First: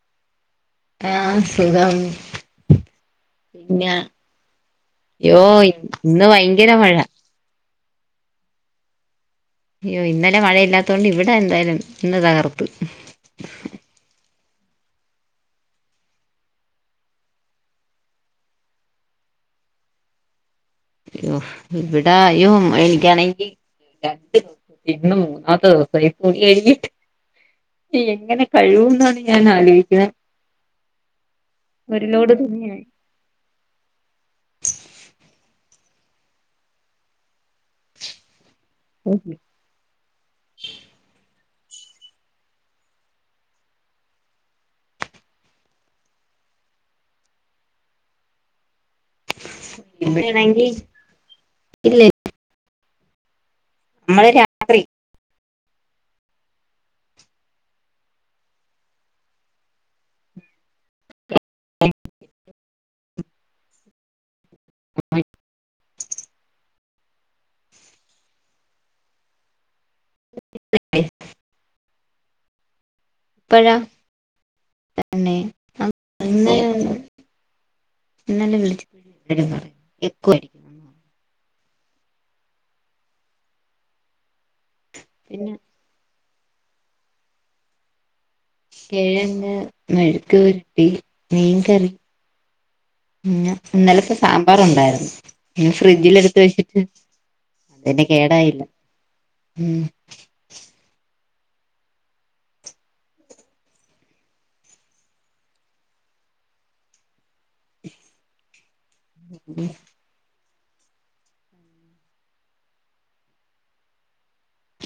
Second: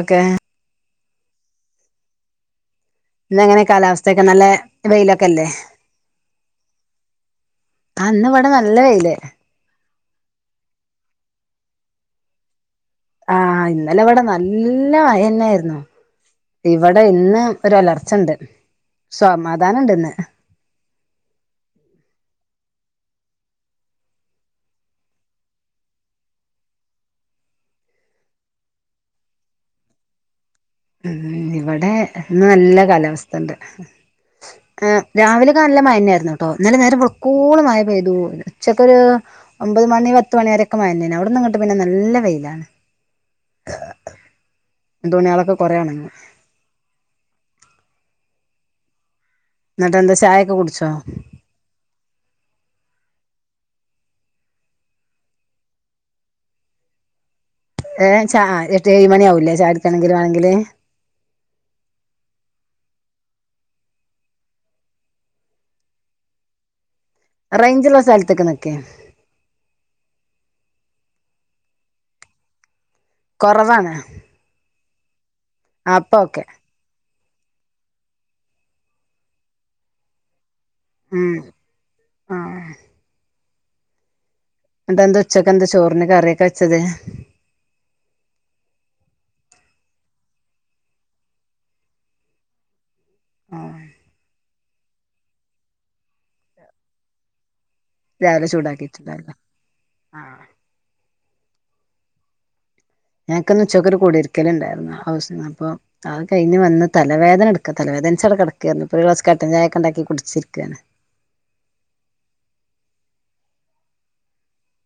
Okay ആഹ് സുഖം ഇന്ന് അങ്ങനെ പിന്നെ കാലാവസ്ഥൊക്കെ നല്ല യ്യോ വെയിലൊക്കെല്ലേ ഇന്ന് ഭയങ്കര മഴ അന്ന് ഇവിടെ നല്ല വെയില് അയ്യോ ഇന്നലെ മഴയില്ലാത്ത കൊണ്ട് ഇവിടെ എന്തായാലും ഇന്ന് തകർത്ത് ആഹ് ഇന്നലെ അവിടെ നല്ല മയ ന്നായിരുന്നു ഇവിടെ ഇന്ന് ഒരു അലർച്ചണ്ട് സമാധാനണ്ട് ഇന്ന് അയ്യോ ഇവിടാ അയ്യോ എനിക്കാണെങ്കി രണ്ട് [unintelligible] എങ്ങനെ കഴിവൂ എന്നാണ് ഞാൻ ആലോചിക്കുന്നത് ഇവിടെ ഒരു ലോഡ് ഇന്ന് നല്ല തുണിയായി കാലാവസ്ഥ ണ്ട് ഏയ് രാവിലെയൊക്കെ നല്ല മഴന്ന ആരുന്നു ട്ടോ നല്ല നേരെ വക്കൂള മഴ പെയ്തു ഉച്ചക്കൊരു ഒമ്പത് മണി പത്ത് മണി വരൊക്കെ മഴന്നെ അവിടന്ന് ഇങ്ങട്ട് പിന്നെ നല്ല വെയിലാണ് തുണിളൊക്കെ കുറേണക്കി എന്നിട്ട് എന്താ ചായൊക്കെ ണങ്കിൽ കുടിച്ചോ ല് നമ്മള് രാത്രി ഏയ് ചാ എട്ട്ഏഴ മണി ആാവൂല്ലേ ചാ എടുക്കണെങ്കിലും ആണെങ്കില് [unintelligible] റേഞ്ചുള്ള സ്ഥലത്തേക്ക് നിക്ക് [unintelligible] ഇപ്പഴാ കൊറവാണ്. തന്നെ അപ്പൊ ഓക്കെ [unintelligible] ഇന്നലെ വിളിച്ചപ്പഴും എല്ലാരും പറയുന്നു എക്കൊ അടിക്കുന്നു. ഉം ആ ന്നട്ടെന്താ പിന്നെ ഉച്ചക്കെന്താ ചോറിന് കറിയൊക്കെ വച്ചത്? കിഴങ്ങ്, മെഴുക്കുപുരട്ടി, മീൻകറി പിന്നെ ആ ഇന്നലത്തെ സാമ്പാറുണ്ടായിരുന്നു. [unintelligible] ഫ്രിഡ്ജിൽ എടുത്ത് വെച്ചിട്ട് അതന്നെ രാവിലെ കേടായില്ല ചൂടാക്കിയിട്ടുണ്ടായിരുന്നു ഉം. ആ ഞങ്ങക്ക്ന്ന് ഉച്ചക്കൊരു കുടിരിക്കലുണ്ടായിരുന്നു ഹൗസ് അപ്പൊ അത് കഴിഞ് വന്ന് തലവേദന ഇട്ക്കാ. തലവേദൻച് അവ്ടെ കടക്കായിരുന്നു. ഇപ്പോ ഒരു ഗ്ലാസ് കട്ടൻ ചായൊക്കെണ്ടാക്കി കുടിച്ചിരിക്കാണ്.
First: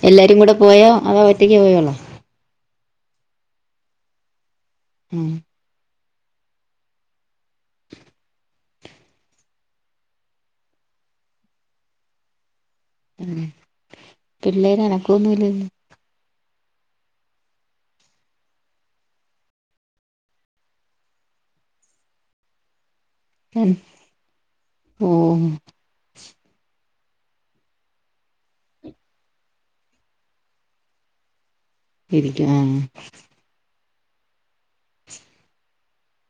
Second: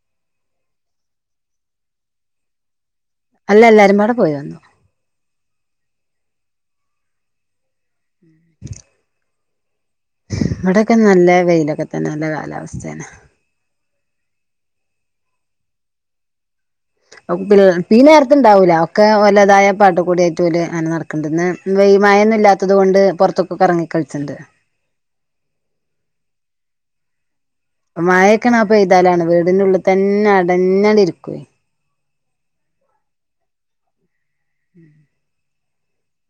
എല്ലാരും കൂടെ പോയോ അതോ ഒറ്റയ്ക്ക് പോയൊള്ളോ? അല്ല. എല്ലാരുംമ്പാടെ പോയി വന്നു. ഉം [unintelligible] ഇവടൊക്കെ നല്ല വെയിലൊക്കെ തന്നെ നല്ല കാലാവസ്ഥേണ്. ഉം പിള്ളേര് അനക്കൊന്നും ഇല്ലല്ലോ. ഔ [unintelligible] ഇപ്പീ നേരത്ത് ണ്ടാവൂല. ഒക്കെ ഓലതായ പാട്ട് കൂടിയായ്റ്റോല് അങ്നെ നടക്ക്ണ്ട് ന്ന്. വെയ് മയൊന്നും ഇല്ലാത്തത് കൊണ്ട് പൊർത്ത്ക്കൊക്കെ എറങ്ങി കള്ച്ച്ണ്ട്. ഓം മഴക്കാണാ പെയ്താലാണ് വീടിനുള്ള് തന്നെ അടഞ്ഞാണ്ട് ഇരിക്ക്വേ. ഇരിക്കും ആഹ്.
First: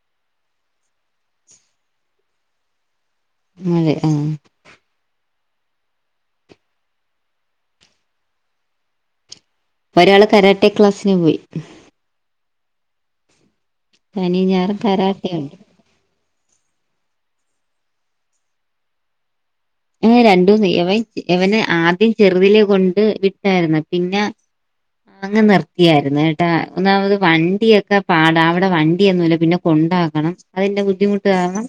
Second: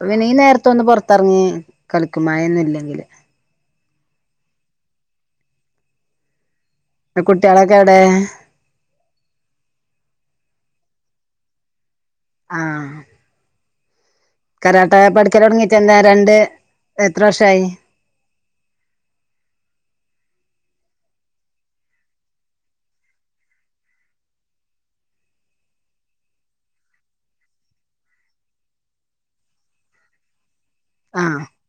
അപ്പപിന്നീ നേരത്തൊന്ന് പൊറത്തെറങ്ങി കളിക്കും മഴയൊന്നും ഇല്ലെങ്കില്. [unintelligible] ആഹ്. ങ്ളെ കുട്ട്യേളൊക്കെവിടെ? ഒരാള് കരാട്ടെ ക്ലാസ്സിന് പോയി. ആഹ് ശനിയും ഞായറും കരാട്ട പഠിക്കൽ കരാട്ടെയുണ്ട് തൊടങ്ങിട്ട് എന്താ രണ്ട് എത്ര വർഷായി ഏഹ് രണ്ട് മൂന്ന് എവൻ എവനെ ആദ്യം ചെറുതിലെ കൊണ്ട് വിട്ടായിരുന്നു. പിന്നെ, അങ്ങ് നിർത്തിയായിരുന്നു കേട്ടാ. ഒന്നാമത് വണ്ടിയൊക്കെ പാടാ. അവിടെ വണ്ടിയൊന്നുല്ല. പിന്നെ കൊണ്ടാക്കണം അതിൻ്റെ ബു ദ്ധിമുട്ട് ആഹ് കാരണം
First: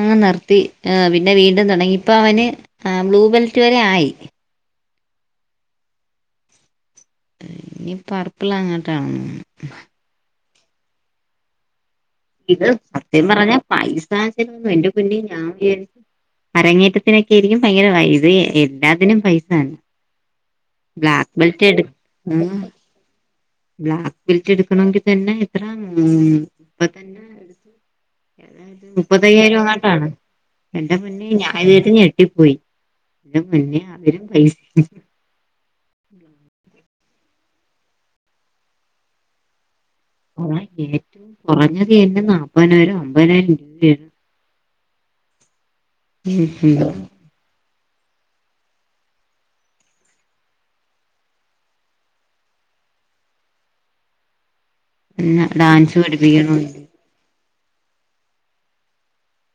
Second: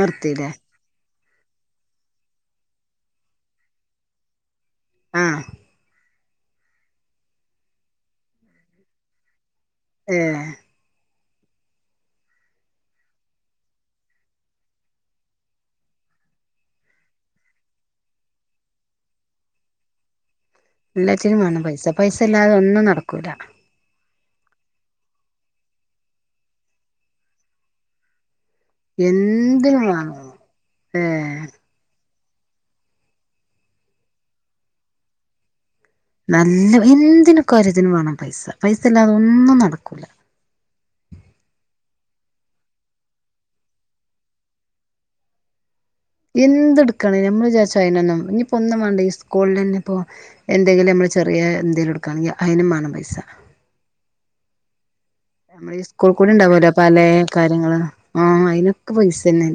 അങ്ങ് നിർത്തി. പിന്നെ വീണ്ടും തൊടങ്ങി പ്പ അവന് ബ്ലൂ ബെൽറ്റ് വരെ ആയി. ആഹ്. ഇനി പർപ്പിൾ അങ്ങെട്ടാണ് തോന്ന്ണു. ഏഹ്. ഇത് സത്യം പറഞ്ഞാ പൈസ ചെലവെന്ന് എന്റെ പൊന്നേ ഞാൻ വിചാരിച്ചു. അരങ്ങേറ്റത്തിനൊക്കെ ആയിരിക്കും ഭയങ്കര ഇത് എല്ലാത്തിനും പൈസാണ്. എല്ലത്തിനും മാണം പൈസ ഉം പൈസല്ലാതെ ഒന്നും നടക്കൂല. ബ്ലാക്ക് ബെൽറ്റ് എടുക്കണൊങ്കി തന്നെ എത്ര ഉംഹ് മുപ്പത്തഞ്ചോ. ഏതായാലും മുപ്പത്തയ്യായിരം എന്തിനും അങ്ങോട്ടാണ്. വേണം എന്റെ പൊന്നേ ഏഹ് ഞാൻ ന്ന്ട്ട് ഞെട്ടിപ്പോയി എന്റെ പൊന്നേ അവരും പൈസ നല്ല എന്തിനൊ കാര്യത്തിന് വേണം പൈസ. പൈസല്ലാതെ ഒന്നും നടക്കൂല. മോളെ ഏറ്റവും കുറഞ്ഞത് തന്നെ നാപതിനായിരം അമ്പതിനായിരം രൂപയാണ്. ഉം ഉം എന്ത്ട്ക്കാണേലും നമ്മള് വിചാര്ച്ചും അതിനൊന്നും ഇഞ്ഞിപ്പോ ഒന്നും വാണ്ട ഈ സ്കൂൾലെന്നെ പ്പോ. എന്തെങ്കിലും നമ്മള് ചെറിയെന്തെങ്കിലും ഇടുക്കാണെങ്കി അയിനും മാണം പൈസ. പിന്നെ നമ്മള് ഈ ഡാൻസ് സ്കൂൾ കൂടെയിണ്ടാവൊലോ പഠിപ്പിക്കണുണ്ട് പലേ കാര്യങ്ങൾ ആഹ് അയിനൊക്കെ പൈസന്നെ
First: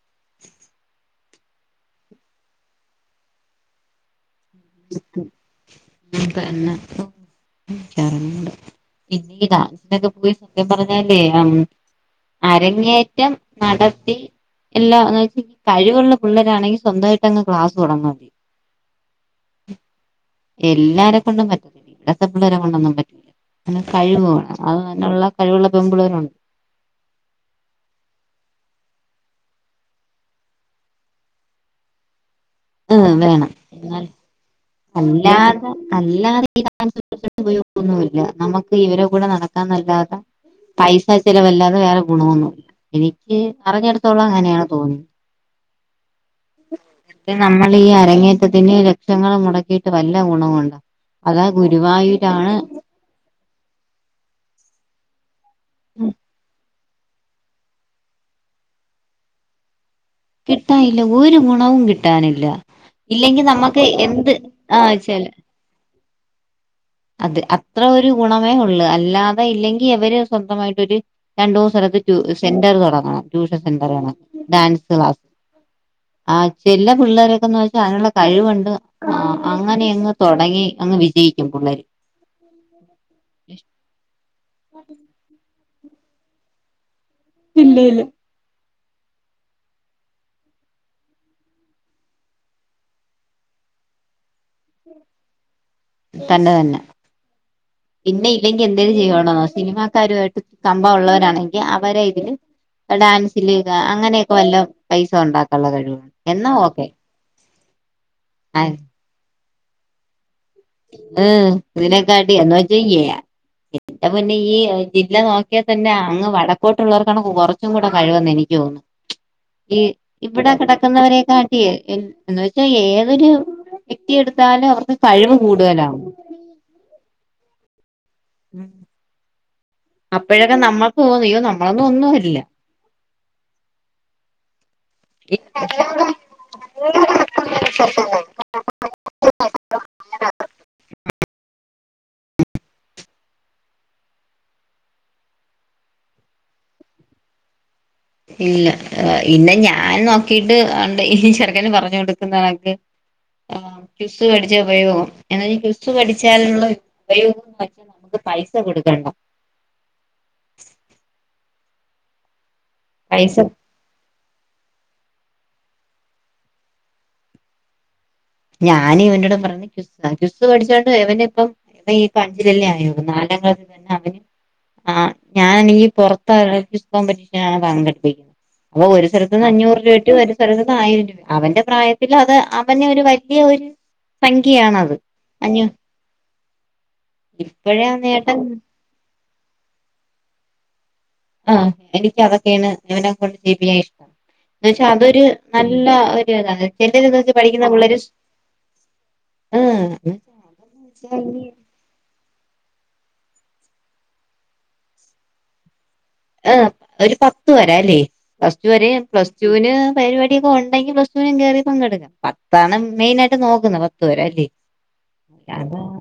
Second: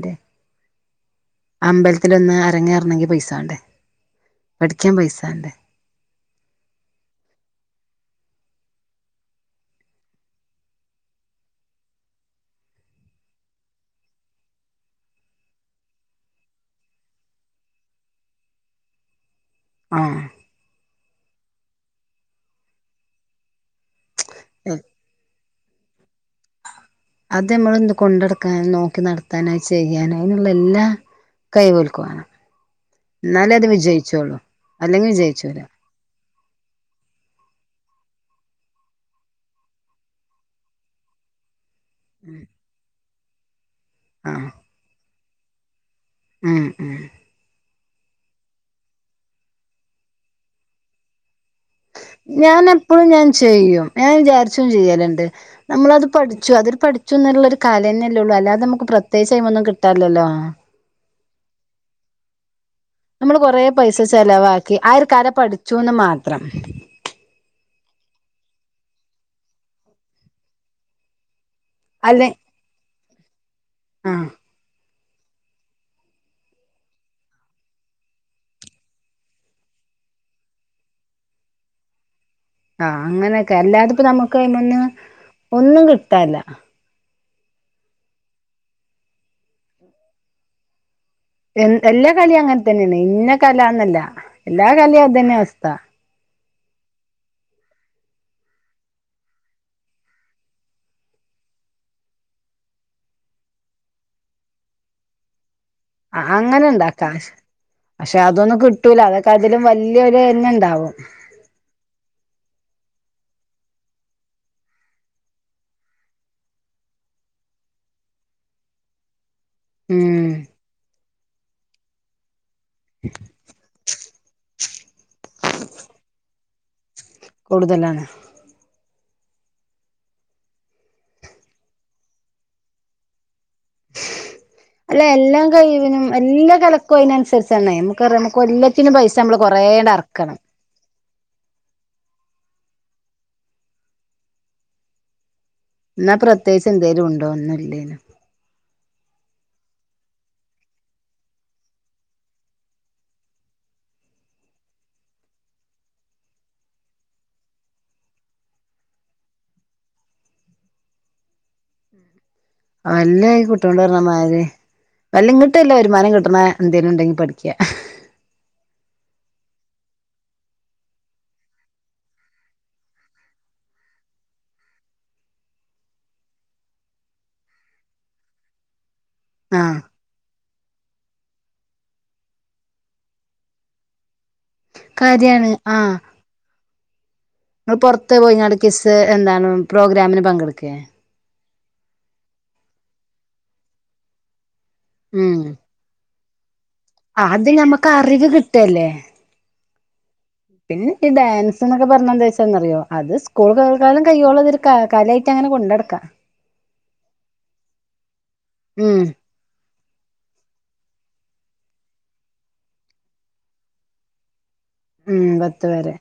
അമ്പലത്തിലൊന്ന് അരങ്ങേറണെങ്കി പൈസാണ്ടേ? പഠിക്കാൻ പൈസാണ്ടേ? അതന്നെ ഇപ്പൊ ഇക്കറിഞ്ഞൂട പിന്ന ഈ ഡാൻസിനൊക്കെ പോയി സത്യം പറഞ്ഞാലേ അരങ്ങേറ്റം നടത്തി എല്ലാ എന്ന് വെച്ച് കഴിവുള്ള പിള്ളരാണെങ്കി സ്വന്തായിട്ടങ്ങ് ക്ലാസ് തൊടങ്ങും. ആഹ്. എല്ലാരെ കൊണ്ടും പറ്റത്തില്ല. ഇവിടത്തെ പിള്ളേരെ കൊണ്ടൊന്നും പറ്റില്ല. നല്ല കഴിവ് വേണം അത് നല്ലോള്ളെ കഴിവുള്ള പെമ്പിള്ളേരുണ്ട്. അത് നമ്മള് ഒന്ന് കൊണ്ടടക്കാനും, നോക്കി നടത്താനോ, അത് ചെയ്യാനും, അതിനുള്ളയെല്ലാ. കഴിവോൽക്കുവാണം വേണം ഇന്നാലെ അത് എന്നാൽ വിജയിച്ചൊള്ളു അല്ലാതെ. അല്ലാതെ ഈ പറയുന്ന പോലെ ഉപയോഗൊന്നുല്ല നമുക്കിവരെ കൂടെ നടക്കാന്നല്ലാതെ. പൈസ ചെലവല്ലാതെ വേറെ ഗുണമൊന്നുമില്ല എനിക്ക് അറിഞ്ഞട്ത്തോളാം ആഹ് അങ്ങനെയാണ് തോന്ന്ണ്. ഉം ഉം പിന്നെ നമ്മള് ഈ അരങ്ങേറ്റത്തിന് ലക്ഷങ്ങൾ മൊടക്കിയിട്ട് വല്ല ഗുണവുണ്ടോ? അതാ ഗുരുവായൂരാണ് ഇപ്പളും ഞാൻ ചെയ്യും ഞാൻ വിചാരിച്ചും ചെയ്യല്ണ്ട് നമ്മളത് പഠിച്ചു അതൊരു പഠി. ച്ചൂന്നുള്ളൊരു കലന്നെല്ലെയൊള്ളൂ അല്ലാതമ്മക്ക് പ്രത്യേകിച്ച് അയ്മൊന്നും കിട്ടാല്ലല്ലോ? ഏയ് ഇല്ല ഒരു ഗുണവും കിട്ടാനില്ല. നമ്മള് ഇല്ലെങ്കിൽ കൊറേ നമുക്ക് പൈസ എന്ത് ചെലവാക്കി ആ ഒരു ചില കല പഠിച്ചൂന്ന് മാത്രം. അത് അത്ര ഒരു ഗുണമേയൊള്ളൂ. അല്ലാതെ ഇല്ലെങ്കിയിവര് സ്വന്തമായിട്ടൊരു രണ്ടു മൂ സ്ഥലത്ത് ഒര് അല്ലെ ടൂഷൻ സെന്റർ തൊടങ്ങണം ടൂഷൻ സെന്റർ കണക്ക് ആഹ് ഡാൻസ് ക്ലാസ് ആഹ് ചെല പിള്ളേരൊക്കെന്ന് വെച്ചാ അയിനുള്ള കഴിവുണ്ട്. ആഹ് അങ്ങനെയങ്ങ് തൊടങ്ങി അങ്ങ് വിജയിക്കും പുള്ളേര്. ആഹ് അങ്ങനെയൊക്കെ അല്ലാതെപ്പം നമുക്ക് അയ്മന്ന് ഒന്നും കിട്ടാല്ല. ഇല്ലയില്ല. എ എല്ലാ കലിം അങ്ങൻത്തന്നെയാണ് ഇന്ന കലാന്നല്ല എല്ലാ കലിം അതന്നെയവസ്ഥ. തന്നെ തന്നെ പിന്നെയില്ലെങ്കി എന്തെര് ചെയ്യണോന്നോ സിനിമാക്കാരുവായിട്ട് കമ്പം ഉള്ളവരാണെങ്കി അവരെയിതില് ഡാൻസില്ക്കെ അങ്ങനെയൊക്കെ വല്ലോം പൈസയുണ്ടാക്കാള്ള കഴിവ് ആഹ് അങ്ങനെണ്ടാക്കാ കാശ് പക്ഷെ അതൊന്നും കിട്ടൂല. അതൊക്കെ അതിലും വല്യോരെന്നെണ്ടാവും അപ്പം ഉംഹ് ഇതിനെക്കാട്ടി എന്ന് വെച്ചാ എ ന്റെ പൊന്നേ ജില്ല നോക്കിയാ തന്നെ അങ്ങ് വടക്കോട്ടുള്ളവർക്കാണ് കൊറച്ചും കൂടെ കഴിവെന്നെനിക്ക് തോന്ന്ണ് ഈ ഉം ഇവടെ കെടക്കുന്നവരെ കാട്ടിയേ എന്ന് വെച്ചാ ഏതൊരു വ്യക്തിയെടുത്താലും അവർക്ക് കഴിവ് കൂടുതലാവും കൂടുതലാണ് ഉം അപ്പോഴൊക്കെ നമ്മക്ക് തോന്നും യ്യോ നമ്മളൊന്നും ഒന്നുവല്ല അല്ല ഈ എല്ലാം കഴിവിനും എല്ലാ കലക്കും അയിനനുസരിച്ചാണ് നമുക്കറിയാം നമുക്ക് കൊല്ല ത്തിന് പൈസമ്മള് കൊറേണ്ടെറക്കണം ഇന്നാ പ്രത്യേകിച്ചെന്തേലുണ്ടോ? ഒന്നുല്ലേനും ഇല്ല പിന്നെ ഞാൻ നോക്കിയിട്ട് ഉണ്ട് ഈ ചെറുക്കന് പറഞ്ഞു കൊടുക്കുന്നണക്ക് ആ ക്സ്സ് പഠിച്ച ഉപയോഗം എന്നാ ക്വിസ് പഠിച്ചാലുള്ള [unintelligible] [unintelligible] പൈസ കൊടുക്കണ്ട. അല്ല പൈസ അയി കു [unintelligible] മാരി വല്ലം ഇങ്ങട്ടല്ല വരുമാനം കിട്ട്ണ എന്തേലും ഇണ്ടെങ്കി പഠിക്ക. ഞാന് ഇവനോട് പറഞ്ഞ് ക്വിസ് ക്വിസ് പഠിച്ചോണ്ട് ഇവന് ഇപ്പം [unintelligible] നാലാം ക്ലാസ്സിൽ തന്നെ അവന് ആ ഞാൻ ഈ പൊറത്തായ ഇഷ്ടം [unintelligible] ഇന്ന് ആഹ് അഞ്ഞൂറ് രൂപട്ട് ഒരു [unintelligible] ആയിരം രൂപ അവന്റെ പ്രായത്തിൽ അത് അവനെ ഒരു വരു വല്യ ഒരു സംഖ്യയാണത്. കാര്യാണ് അഞ്ഞൂ ആ ഇങ്ങൾ ഇപ്പഴേ ആ പൊറത്ത് നേട്ടം പോയിങ്ങാണ്ട് ക്വിസ് ഹ് എന്താണ് പ്രോഗ്രാമിന് പങ്കെടുക്കേ? ആ എനിക്ക് അതൊക്കെയാണ് ഇവനെ കൊണ്ട് ചെയ്യിപ്പിക്കാൻ ഇഷ്ടം എന്ന് വെച്ചാ അതൊരു ഉം ന ല്ലാ ഒരു ഇതാണ് [unintelligible] അത് പഠിക്കുന്ന ഞമ്മക്ക് പിള്ളേര് അറിവ് കിട്ടല്ലേ ആ ഉം പിന്നെ [unintelligible] ഡാൻസ് എന്നൊക്കെ പർഞ്ഞ എന്താ വെച്ചാന്നറിയോ അത് സ്കൂൾ കാലം കയ്യോളം ഒരു കലായ്ട്ട് അങ്ങനെ കൊണ്ടടക്കാ. ആ ഒരു പത്ത് വരെ അല്ലേ പ്ലസ് ടു വരെ ഉം പ്ലസ് ടൂന് പരിപാടിയൊക്കെ ഉണ്ടെങ്കിൽ പ്ലസ് ടുവിനും കേറി പങ്കെടുക്കാം. പത്താണ് മെയിൻ ആയിട്ട് നോക്കുന്നത് പത്ത് വരേ അല്ലേ? ഉം പത്ത് അല്ലാതെ വരേ.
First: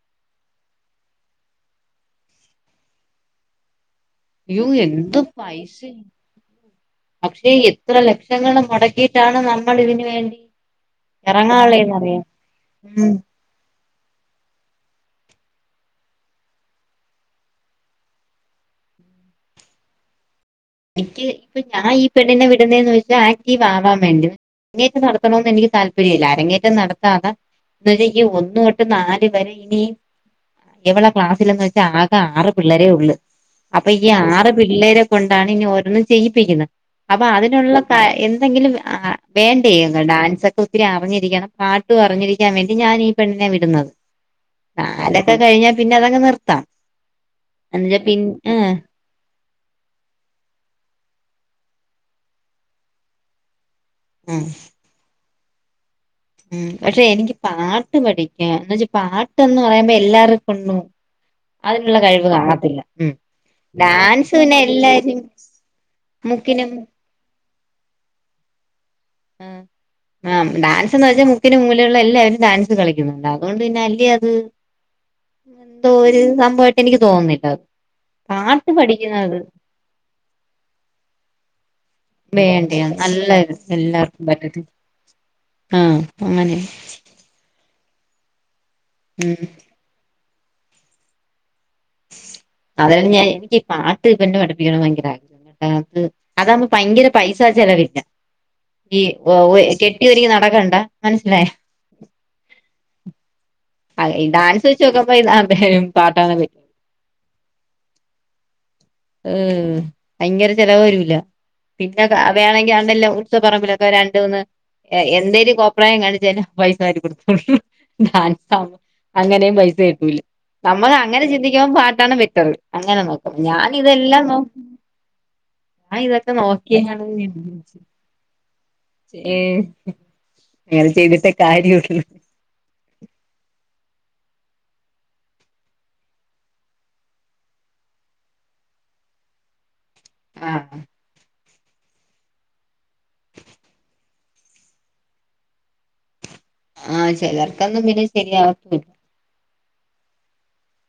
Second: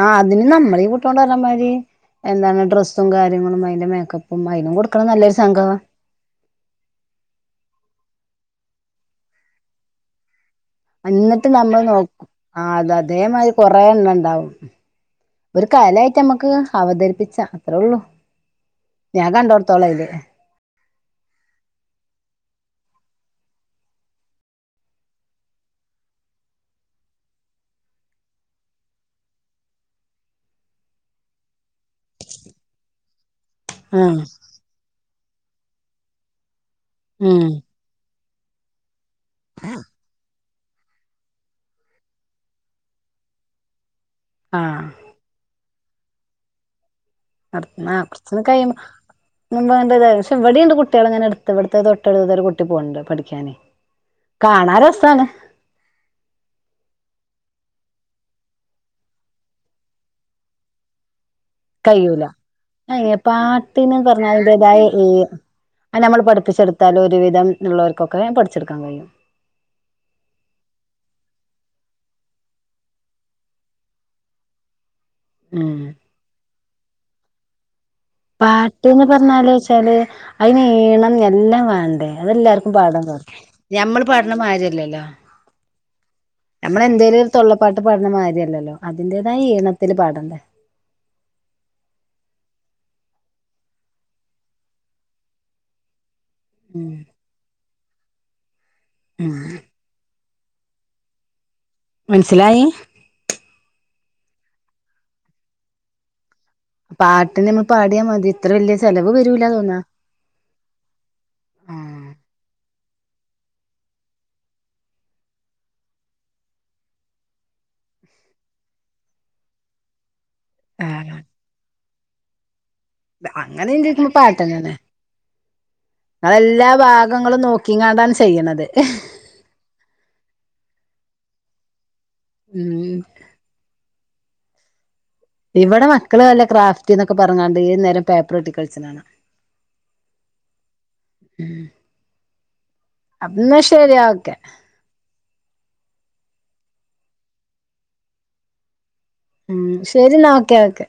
ആ അതിന് നമ്മളെ [unintelligible] എന്താണ് ഡ്രസ്സും കാര്യങ്ങളും അതിന്റെ മേക്ക ഉം അയ്യോ അയിനും കൊടുക്കണം എന്ത് നല്ലരു സംഘം. പൈസ പക്ഷേ എത്ര ലക്ഷങ്ങൾ മുടക്കിയിട്ടാണ് നമ്മൾ ഇതിന് വേണ്ടി എന്നിട്ട് നമ്മൾ ഇറങ്ങാനുള്ളേന്നറിയോ നോക്കും ആ അത ഉം അതേ മാ കൊറെ എണ്ണം ഇണ്ടാവും ഒരു കലായിട്ട് നമ്മുക്ക് അവതരിപ്പിച്ച അത്രേ ഉള്ളൂ. ഞാൻ കണ്ടടുത്തോള അയില് എനിക്ക് ഇപ്പൊ ഞാൻ ഈ പെണ്ണിനെ വിടുന്നേന്ന് വെച്ചാൽ ആക്ടീവ് ആവാൻ വേണ്ടി അരങ്ങേറ്റം നടത്തണോന്ന് എനിക്ക് താല്പര്യം ഇല്ല അരങ്ങേറ്റം നടത്താത എന്നച്ചാ ഈ ഒന്ന് തൊട്ട് നാല് വരെ ഇനി ഇവളെ ക്ലാസ്സിലന്ന് വെച്ചാ ആകെ ആറ് പിള്ളേരേ ഉള്ള്. അപ്പ ഈ ഉം ആറ് പിള്ളേരെ കൊണ്ടാണ് ഇനി ഓരോന്നും ചെയ്യിപ്പിക്കുന്നത് അപ്പ ഉം അതിനുള്ള എന്തെങ്കിലും ആ വേണ്ടേ ഇങ്ങട്ട് ഡാൻസ ഒത്തിരി അറിഞ്ഞിരിക്കണം പാട്ടു അറിഞ്ഞിരിക്കാൻ വേണ്ടി ഞാന് ഈ പെണ്ണിനെ വിടുന്നത് ആഹ് [unintelligible] [unintelligible] കഴിഞ്ഞാ പിന്നെ അതങ്ങ് നിർത്താം. അട് ന്ന എന്നുവെച്ചാ പിൻ കൊർച്ചന്ന് ആ കഴിയുമ്പം [unintelligible] പക്ഷേ ഇവിടിംണ്ട് കുട്ട്യള് ഇങ്ങനെ ഇട്ത്ത് ഇവട്ത്തേ തൊട്ടടുത്തരു കുട്ടി പോക്ണ്ട് പഠിക്കാന്. ആ കാണാ രസാണ് ഉം പക്ഷെ എനിക്ക് പാട്ട് പഠിക്കാ എന്ന് വെച്ചാ പാട്ട്ന്ന് പറയുമ്പോ എല്ലാവർക്കുംണ്ടു അതിനുള്ള കഴിയൂല കഴിവ് കാണത്തില്ല ഉം അയ്ന് പാട്ടിന് ഡാൻസ് പിന്നെ എല്ലാരും അല്ല നമ്മൾ മുക്കിനും പഠിപ്പിച്ചെടുത്താലും ഒരു വിധം ഉള്ളവർക്കൊക്കെ പഠിച്ചെടുക്കാൻ കഴിയും. ആഹ് ആ ഡാൻസ്ന്ന് വെച്ചാ മുക്കിന് മൂലേള്ള എല്ലാവരും ഡാൻസ് കളിക്കുന്നുണ്ട് അതുകൊണ്ട് പിന്നെ അല്ലേ അത് ഉം എന്തോര് സംഭവായിട്ട് എനിക്ക് തോന്ന്നില്ലത്. പാട്ട്ന്ന് പർഞ്ഞാല് വെച്ചാല് അയിനീണം എല്ലാം വാണ്ടേ? അതെല്ലാർക്കും വേണ്ടേ ബാധകാ നല്ല ഞമ്മള് എല്ലാവർക്കും പറ്റത്തില്ല പാട്ണമാര്യല്ലല്ലോ. ആ അങ്ങനെ തൊള്ളപ്പാട്ട് പാടണമാര്യല്ലല്ലോ അതിന്റേതായ ഉം ഈണത്തില് പാടണ്ടേ അതായത് ഞാ എനിക്ക് പാട്ട് ഇവനെ പഠിപ്പിക്കണം ഭയങ്കര [unintelligible] അതാവുമ്പോ ഉം പയങ്കര പൈസാ ചെലവില്ല. ഈ ഉം കെട്ടിയോരുങ്ങി നടക്കണ്ട മനസ്സിലായ. മനസ്സിലായി. ആയ് ഈ ഡാൻസ് വെച്ച് നോക്കുമ്പോ ഈ പാട്ടാണ് [unintelligible] പാട്ടിന് നമ്മ പാട്യ മതി ഇത്ര വല്ല്യ ചെലവ് വരൂല തോന്നാ. പയങ്കര ചെലവ് വരൂല്ല പിന്ന വേണങ്കി അതല്ല ഉത്സവപറമ്പിലക്ക രണ്ടൂന്ന് എന്തേലും കോപ്പ്രായം കാണിച്ചാലും പൈസ [unintelligible] അങ്ങനേംപൈസ കിട്ടൂല്ല ആഹ് നമ്മക്കങ്ങനെ ചിന്തിക്കുമ്പോ പാട്ടാണ് ബെറ്റർ അങ്ങനെ നോക്കുമ്പോ ഞാ [unintelligible] ഞാൻ ഇതൊക്കെ നോക്കിയാണ് അതെല്ലാഭാഗങ്ങളും നോക്കിങ്ങാണ്ടാണ് ചെയ്യ്ന്നത്. ഏഹ് അങ്ങനെ ചെയ്തിട്ടേ കാര്യൊള്ള്. ഉം. ഇവടെ മക്കള്ല്ല ക്രാഫ്റ്റ്ന്നൊക്കെ പറഞ്ഞ്ങ്ങാണ്ട് ഏത് നേരം പേപ്പറെട്ടി [unintelligible] ആഹ്. അന്ന ശരിയോക്കെ ആഹ് ചെലർക്കൊന്നും പിന്നെ ശെരിയാവത്തില്ല. ഉം ശെരിന്നാ ഓക്കെ ഓക്കെ.